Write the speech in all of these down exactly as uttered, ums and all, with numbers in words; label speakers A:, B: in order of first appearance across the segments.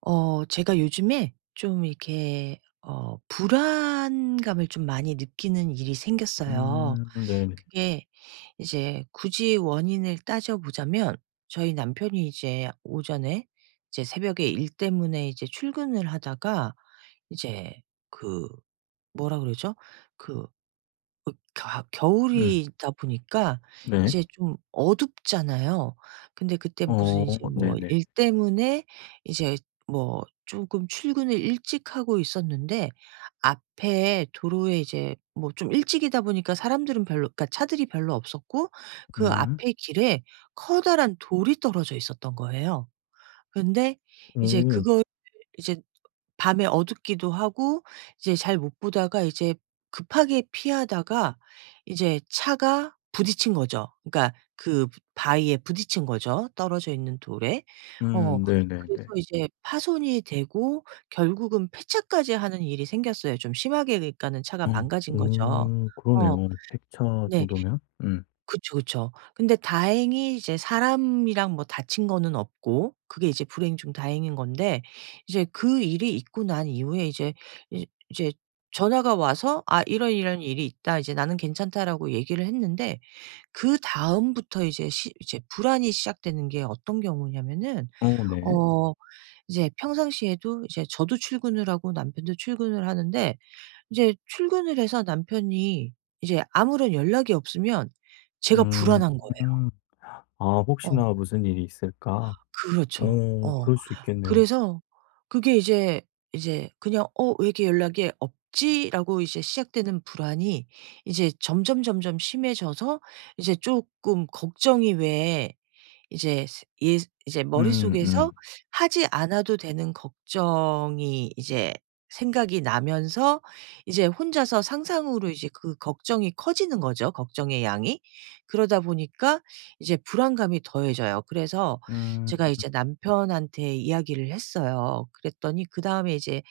A: 어 제가 요즘에 좀 이렇게 어 불안감을 좀 많이 느끼는 일이 생겼어요.
B: 음 네네.
A: 그게 이제 굳이 원인을 따져보자면 저희 남편이 이제 오전에 이제 새벽에 일 때문에 이제 출근을 하다가 이제 그 뭐라 그러죠? 그 어 가
B: 음
A: 겨울이다 보니까
B: 네.
A: 이제 좀 어둡잖아요. 근데 그때 무슨
B: 어
A: 이제 뭐
B: 네네.
A: 일 때문에 이제 뭐 쪼금 출근을 일찍 하고 있었는데 앞에 도로에 이제 뭐 좀 일찍이다 보니까 사람들은 별로, 그러니까 차들이 별로 없었고 그
B: 음.
A: 앞에 길에 커다란 돌이 떨어져 있었던 거예요. 근데 이제
B: 오.
A: 그거 이제 밤에 어둡기도 하고 이제 잘 못 보다가 이제 급하게 피하다가 이제 차가 부딪힌 거죠. 그러니까 그 바위에 부딪힌 거죠, 떨어져 있는 돌에. 어
B: 음
A: 그래서
B: 네네네.
A: 이제 파손이 되고 결국은 폐차까지 하는 일이 생겼어요. 좀 심하게, 그러니까는 차가
B: 어
A: 망가진 거죠.
B: 오
A: 어.
B: 그러네요. 백차
A: 네.
B: 정도면? 음.
A: 그쵸, 그쵸. 근데 다행히 이제 사람이랑 뭐 다친 거는 없고, 그게 이제 불행 중 다행인 건데, 이제 그 일이 있고 난 이후에 이제 이 이제 전화가 와서 "아, 이런, 이런 일이 있다. 이제 나는 괜찮다."라고 얘기를 했는데, 그다음부터 이제 시 이제 불안이 시작되는 게 어떤 경우냐면은,
B: 어 네.
A: 어 이제 평상시에도 이제 저도 출근을 하고 남편도 출근을 하는데, 이제 출근을 해서 남편이 이제 아무런 연락이 없으면 제가
B: 음.
A: 불안한 거예요.
B: 음. 아
A: 어,
B: '혹시나 무슨 일이 있을까?'
A: 그렇죠.
B: 오
A: 어
B: 그럴 수 있겠네요.
A: 그래서 그게 이제 이제 그냥 '어 왜 이렇게 연락이 없지?'라고 이제 시작되는 불안이 이제 점점 점점 심해져서 이제 쪼끔 걱정이, 왜 이제 스 예 이제
B: 음
A: 머릿속에서
B: 음.
A: 하지 않아도 되는 걱정이 이제 생각이 나면서 이제 혼자서 상상으로 이제 그 걱정이 커지는 거죠, 걱정의 양이. 그러다 보니까 이제 불안감이 더해져요. 그래서 제가
B: 음
A: 이제 남편한테 이야기를 했어요. 그랬더니 그다음에 이제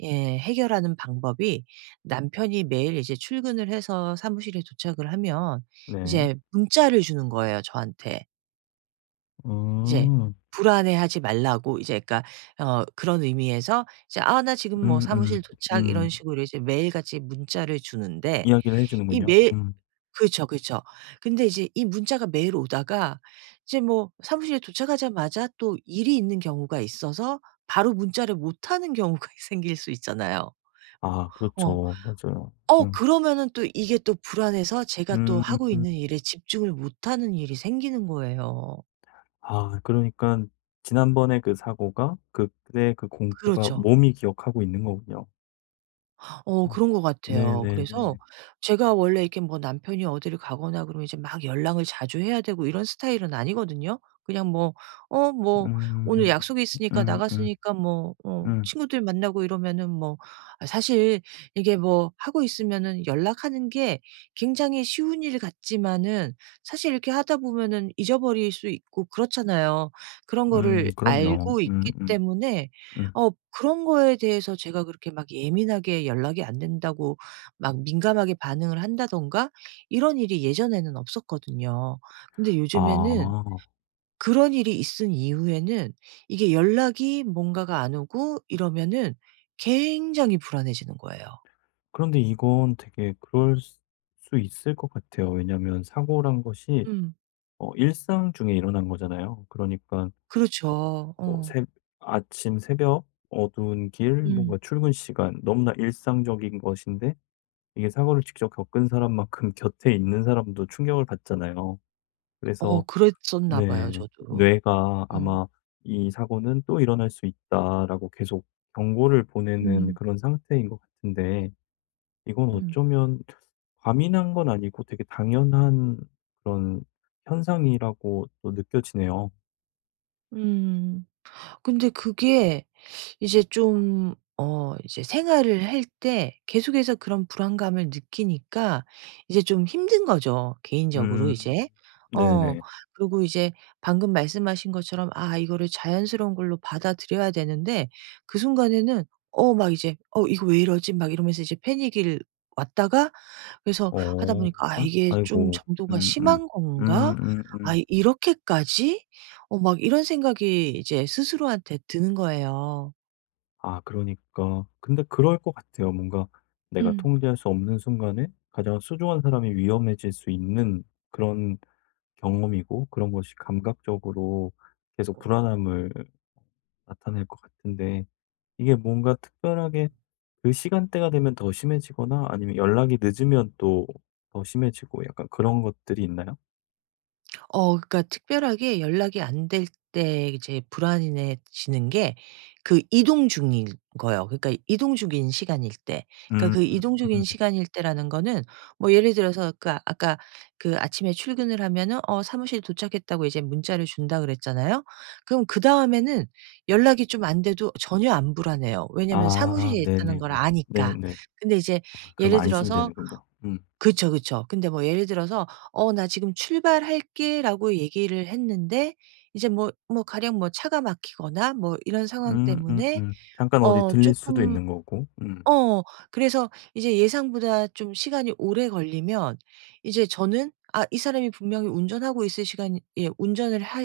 A: 예 해결하는 방법이, 남편이 매일 이제 출근을 해서 사무실에 도착을 하면
B: 네.
A: 이제 문자를 주는 거예요, 저한테. 이제
B: 음.
A: 불안해하지 말라고, 이제 그러니까 어 그런 의미에서 이제 "아 나 지금 뭐
B: 음
A: 사무실
B: 음. 음.
A: 도착." 이런
B: 음.
A: 식으로 이제 매일같이 문자를 주는데,
B: 이야기를 해
A: 이
B: 주는군요.
A: 매일
B: 음.
A: 그쵸, 그쵸. 근데 이제 이 문자가 매일 오다가 이제 뭐 사무실에 도착하자마자 또 일이 있는 경우가 있어서 바로 문자를 못 하는 경우가 생길 수 있잖아요.
B: 아
A: 어.
B: 그렇죠. 맞아요.
A: 어
B: 음.
A: 그러면은 또 이게 또 불안해서 제가 또 하고
B: 음.
A: 있는 일에 집중을 못 하는 일이 생기는 거예요.
B: 아 그러니까 지난번에 그 사고가 그때 그 공포가
A: 그렇죠.
B: 몸이 기억하고 있는 거군요.
A: 어
B: 어.
A: 그런 것 같아요. 그래서
B: 네네네.
A: 제가 원래 이렇게 뭐 남편이 어디를 가거나 그러면 이제 막 연락을 자주 해야 되고 이런 스타일은 아니거든요. 그냥 뭐 "어 뭐 오늘
B: 음.
A: 약속이 있으니까
B: 음음
A: 나갔으니까 뭐 어
B: 음.
A: 친구들 만나고." 이러면은 뭐, 아, 사실 이게 뭐 하고 있으면은 연락하는 게 굉장히 쉬운 일 같지만은, 사실 이렇게 하다 보면은 잊어버릴 수 있고 그렇잖아요. 그런
B: 음
A: 거를
B: 그럼요.
A: 알고
B: 음
A: 있기
B: 음
A: 때문에
B: 음.
A: 어 그런 거에 대해서 제가 그렇게 막 예민하게 연락이 안 된다고 막 민감하게 반응을 한다든가, 이런 일이 예전에는 없었거든요. 근데 요즘에는
B: 아.
A: 그런 일이 있은 이후에는 이게 연락이 뭔가가 안 오고 이러면은 굉장히 불안해지는 거예요.
B: 그런데 이건 되게 그럴 수 수 있을 것 같아요. 왜냐면 사고란 것이
A: 음.
B: 어 일상 중에 일어난 거잖아요. 그러니까 어
A: 그렇죠.
B: 뭐
A: 어.
B: 새 아침 새벽, 어두운 길,
A: 음.
B: 뭔가 출근 시간 너무나 일상적인 것인데 이게 사고를 직접 겪은 사람만큼 곁에 있는 사람도 충격을 받잖아요.
A: 어
B: 그래서
A: 그랬었나 봐요
B: 네.
A: 저도.
B: 뇌가
A: 음.
B: 아마 '이 사고는 또 일어날 수 있다.'라고 계속 경고를 보내는
A: 음.
B: 그런 상태인 것 같은데 이건
A: 음.
B: 어쩌면 과민한 건 아니고 되게 당연한 그런 현상이라고 또 느껴지네요.
A: 음. 음. 근데 그게 이제 좀 어 이제 생활을 할 때 계속해서 그런 불안감을 느끼니까 이제 좀 힘든 거죠, 개인적으로
B: 음.
A: 이제. 어.
B: 네네.
A: 그리고 이제 방금 말씀하신 것처럼, 아, 이거를 자연스러운 걸로 받아들여야 되는데, 그 순간에는 어 막 이제 '어 이거 왜 이러지?' 막 이러면서 이제 패닉이 왔다가, 그래서 하다
B: 어.
A: 보니까 '아 이게 좀
B: 아이고.
A: 정도가
B: 음음.
A: 심한 건가? 아
B: 음음음.
A: 이렇게까지?' 어 막 이런 생각이 이제 스스로한테 드는 거예요.
B: 아 그러니까. 근데 그럴 것 같아요. 뭔가 내가
A: 음.
B: 통제할 수 없는 순간에 가장 소중한 사람이 위험해질 수 있는 그런 경험이고 그런 것이 감각적으로 계속 불안함을 나타낼 것 같은데 이게 뭔가 특별하게 그 시간대가 되면 더 심해지거나 아니면 연락이 늦으면 또 더 심해지고 약간 그런 것들이 있나요?
A: 어 그러니까 특별하게 연락이 안 될 때 이제 불안해지는 게 그 이동 중인 거예요. 그러니까 이동 중인 시간일 때. 그러니까 그 이동 중인
B: 음.
A: 시간일 때라는 거는 뭐 예를 들어서 그 아- 아까 그 아침에 출근을 하면은 어 사무실 도착했다고 이제 문자를 준다 그랬잖아요. 그럼 그다음에는 연락이 좀 안 돼도 전혀 안 불안해요. 왜냐면
B: 아
A: 사무실에 있다는 걸
B: 네네네.
A: 아니까.
B: 네네.
A: 근데 이제
B: 아 그럼
A: 예를
B: 안심이
A: 들어서,
B: 되는군요. 음.
A: 그쵸, 그쵸. 근데 뭐 예를 들어서 "어 나 지금 출발할게."라고 얘기를 했는데, 이제 뭐 뭐 가령 뭐 차가 막히거나 뭐 이런 상황
B: 음
A: 때문에
B: 음음. 잠깐 어디
A: 어
B: 들릴 수도
A: 쪼끔,
B: 있는 거고. 음.
A: 어. 그래서 이제 예상보다 좀 시간이 오래 걸리면 이제 저는 '아 이 사람이 분명히 운전하고 있을 시간, 예 운전을 하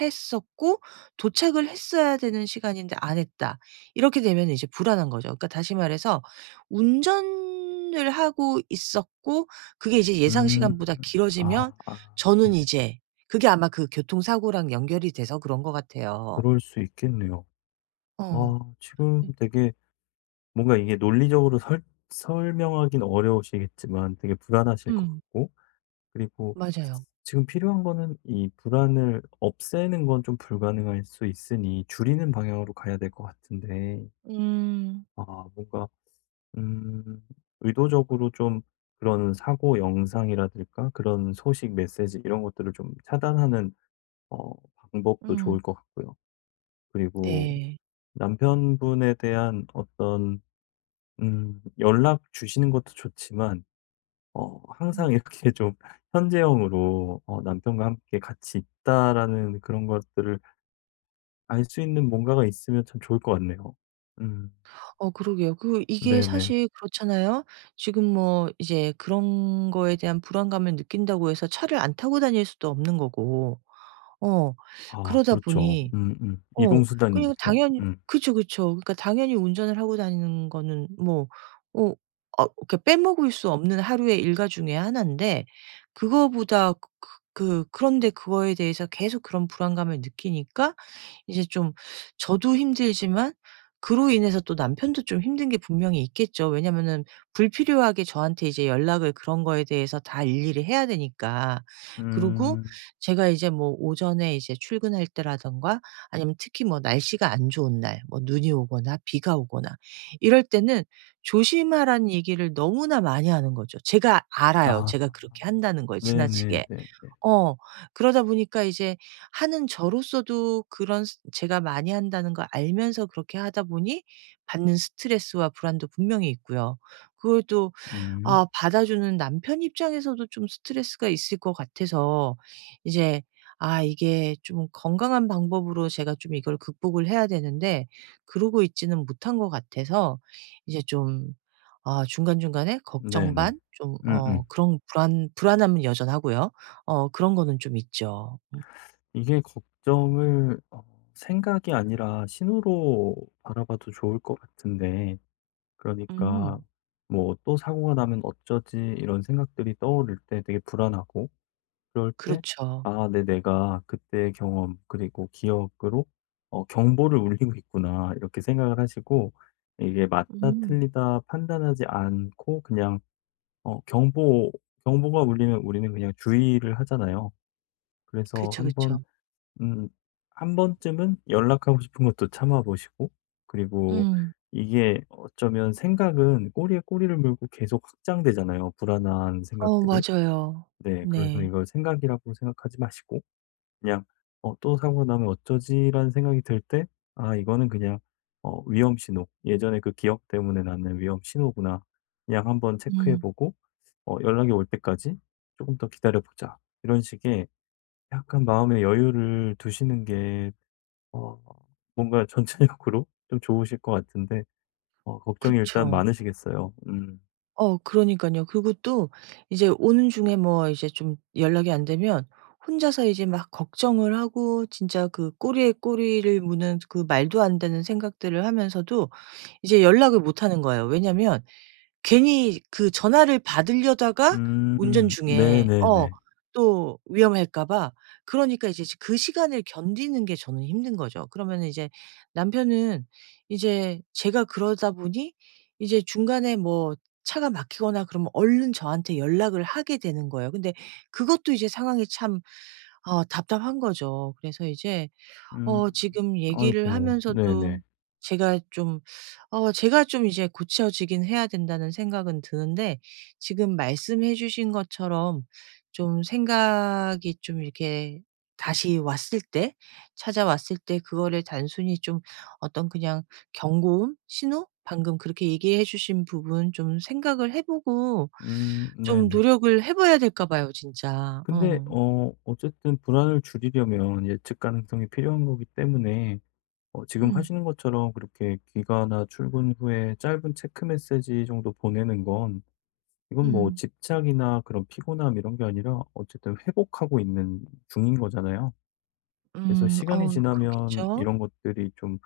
A: 했었고 도착을 했어야 되는 시간인데 안 했다.' 이렇게 되면 이제 불안한 거죠. 그러니까 다시 말해서 운전을 하고 있었고 그게 이제 예상
B: 음.
A: 시간보다 길어지면
B: 아 아 네.
A: 저는 이제, 그게 아마 그 교통사고랑 연결이 돼서 그런 것 같아요.
B: 그럴 수 있겠네요.
A: 어.
B: 아 지금
A: 예.
B: 되게 뭔가 이게 논리적으로 설 설명하긴 어려우시겠지만 되게 불안하실 것
A: 음.
B: 같고 그리고
A: 맞아요.
B: 지금 필요한 거는 이 불안을 없애는 건 좀 불가능할 수 있으니 줄이는 방향으로 가야 될 것 같은데
A: 음.
B: 아 뭔가 음. 의도적으로 좀 그런 사고 영상이라든가 그런 소식, 메시지 이런 것들을 좀 차단하는 어 방법도
A: 음.
B: 좋을 것 같고요. 그리고
A: 네.
B: 남편분에 대한 어떤 음 연락 주시는 것도 좋지만 어
A: 음.
B: 항상 이렇게 좀 현재형으로 어 '남편과 함께 같이 있다.'라는 그런 것들을 알 수 있는 뭔가가 있으면 참 좋을 것 같네요. 음.
A: 어 그러게요. 그 이게
B: 네네.
A: 사실 그렇잖아요. 지금 뭐 이제 그런 거에 대한 불안감을 느낀다고 해서 차를 안 타고 다닐 수도 없는 거고. 어
B: 아
A: 그러다
B: 그렇죠.
A: 보니,
B: 음음.
A: 어.
B: 이동
A: 그리고
B: 수단이니까.
A: 당연히,
B: 음.
A: 그쵸, 그쵸. 그러니까 당연히 운전을 하고 다니는 거는 뭐, 어 어 그러니까 빼먹을 수 없는 하루의 일과 중에 하나인데, 그거보다 그 그 그런데 그거에 대해서 계속 그런 불안감을 느끼니까 이제 좀 저도 힘들지만, 그로 인해서 또 남편도 좀 힘든 게 분명히 있겠죠. 왜냐면은 불필요하게 저한테 이제 연락을, 그런 거에 대해서 다 일일이 해야 되니까. 그리고
B: 음.
A: 제가 이제 뭐 오전에 이제 출근할 때라든가 아니면 특히 뭐 날씨가 안 좋은 날, 뭐 눈이 오거나 비가 오거나 이럴 때는 조심하라는 얘기를 너무나 많이 하는 거죠. 제가 알아요. 제가
B: 아.
A: 그렇게 한다는 걸, 지나치게.
B: 네네네네.
A: 어. 그러다 보니까 이제 하는 저로서도 그런 스 제가 많이 한다는 걸 알면서 그렇게 하다 보니 받는 스트레스와 불안도 분명히 있고요. 그걸 또,
B: 음.
A: 아, 받아주는 남편 입장에서도 좀 스트레스가 있을 것 같아서 이제, 아, 이게 좀 건강한 방법으로 제가 좀 이걸 극복을 해야 되는데 그러고 있지는 못한 것 같아서 이제 좀, 아, 중간중간에 걱정
B: 네네.
A: 반 좀 어
B: 음음.
A: 그런 불안 불안함은 여전하고요. 어, 그런 거는 좀 있죠. 음.
B: 이게 걱정을 어 생각이 아니라 신호로 바라봐도 좋을 것 같은데 그러니까
A: 음.
B: 뭐 '또 사고가 나면 어쩌지?' 이런 생각들이 떠오를 때 되게 불안하고 그럴 때
A: 그렇죠.
B: 아 내 내가 그때의 경험 그리고 기억으로 어 '경보를 울리고 있구나.' 이렇게 생각을 하시고 이게 맞다
A: 음.
B: 틀리다 판단하지 않고 그냥 어 경보 경보가 울리면 우리는 그냥 주의를 하잖아요. 그래서
A: 그쵸,
B: 한번
A: 그쵸.
B: 음 한 번쯤은 연락하고 싶은 것도 참아 보시고 그리고
A: 음.
B: 이게 어쩌면 생각은 꼬리에 꼬리를 물고 계속 확장되잖아요, 불안한
A: 어,
B: 생각들이.
A: 맞아요.
B: 네. 그래서
A: 네.
B: 이걸 생각이라고 생각하지 마시고 그냥 '어 또 사고 나면 어쩌지?'라는 생각이 들 때 '아 이거는 그냥 어 위험 신호. 예전에 그 기억 때문에 나는 위험 신호구나. 그냥 한번 체크해
A: 음.
B: 보고 어 연락이 올 때까지 조금 더 기다려 보자.' 이런 식의 약간 마음의 여유를 두시는 게 어 뭔가 전체적으로 좀 좋으실 것 같은데 어 걱정이 일단
A: 그쵸.
B: 많으시겠어요. 음.
A: 어 그러니깐요. 그리고 또 이제 오는 중에 뭐 이제 좀 연락이 안 되면 혼자서 이제 막 걱정을 하고, 진짜 그 꼬리에 꼬리를 무는 그 말도 안 되는 생각들을 하면서도 이제 연락을 못 하는 거예요. 왜냐면 괜히 그 전화를 받으려다가 운전
B: 음.
A: 중에 어
B: 네네네.
A: 또 위험할까 봐. 그러니까 이제 지 그 시간을 견디는 게 저는 힘든 거죠. 그러면은 이제 남편은 이제 제가 그러다 보니 이제 중간에 뭐 차가 막히거나 그러면 얼른 저한테 연락을 하게 되는 거예요. 근데 그것도 이제 상황이 참 어 답답한 거죠. 그래서 이제, 어
B: 음.
A: 지금 얘기를
B: 아이고.
A: 하면서도
B: 네네.
A: 제가 좀 어 제가 좀 이제 고쳐지긴 해야 된다는 생각은 드는데, 지금 말씀해 주신 것처럼 좀 생각이 좀 이렇게 다시 왔을 때 찾아왔을 때 그거를 단순히 좀 어떤 그냥 경고음? 신호? 방금 그렇게 얘기해 주신 부분 좀 생각을 해 보고
B: 음.
A: 좀
B: 네네.
A: 노력을 해 봐야 될까 봐요, 진짜.
B: 근데
A: 어.
B: 어 어쨌든 불안을 줄이려면 예측 가능성이 필요한 거기 때문에 어 지금
A: 음.
B: 하시는 것처럼 그렇게 귀가나 출근 후에 짧은 체크 메시지 정도 보내는 건 이건 뭐
A: 음.
B: 집착이나 그런 피곤함 이런 게 아니라 어쨌든 회복하고 있는 중인 거잖아요. 그래서
A: 음.
B: 시간이
A: 어
B: 지나면
A: 그렇겠죠.
B: 이런 것들이 좀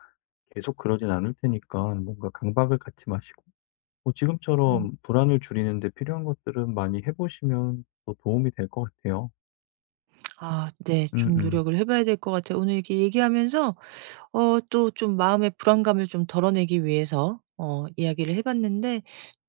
B: 계속 그러진 않을 테니까 뭔가 강박을 갖지 마시고 뭐
A: 음.
B: 지금처럼 불안을 줄이는 데 필요한 것들은 많이 해보시면 더 도움이 될 것 같아요.
A: 아, 네. 좀
B: 음음.
A: 노력을 해 봐야 될 것 같아요. 오늘 이렇게 얘기하면서 어 또 좀 마음의 불안감을 좀 덜어내기 위해서 어 이야기를 해 봤는데,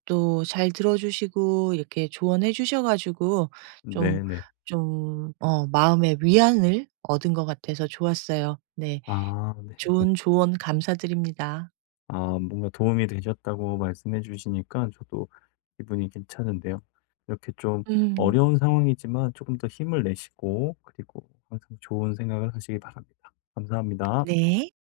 A: 또 잘 들어 주시고 이렇게 조언해 주셔 가지고 좀
B: 네네.
A: 좀 어 마음의 위안을 얻은 것 같아서 좋았어요. 네.
B: 아 네.
A: 좋은 조언 감사드립니다.
B: 아 뭔가 도움이 되셨다고 말씀해 주시니까 저도 기분이 괜찮은데요. 이렇게 좀
A: 음.
B: 어려운 상황이지만 조금 더 힘을 내시고 그리고 항상 좋은 생각을 하시기 바랍니다. 감사합니다.
A: 네.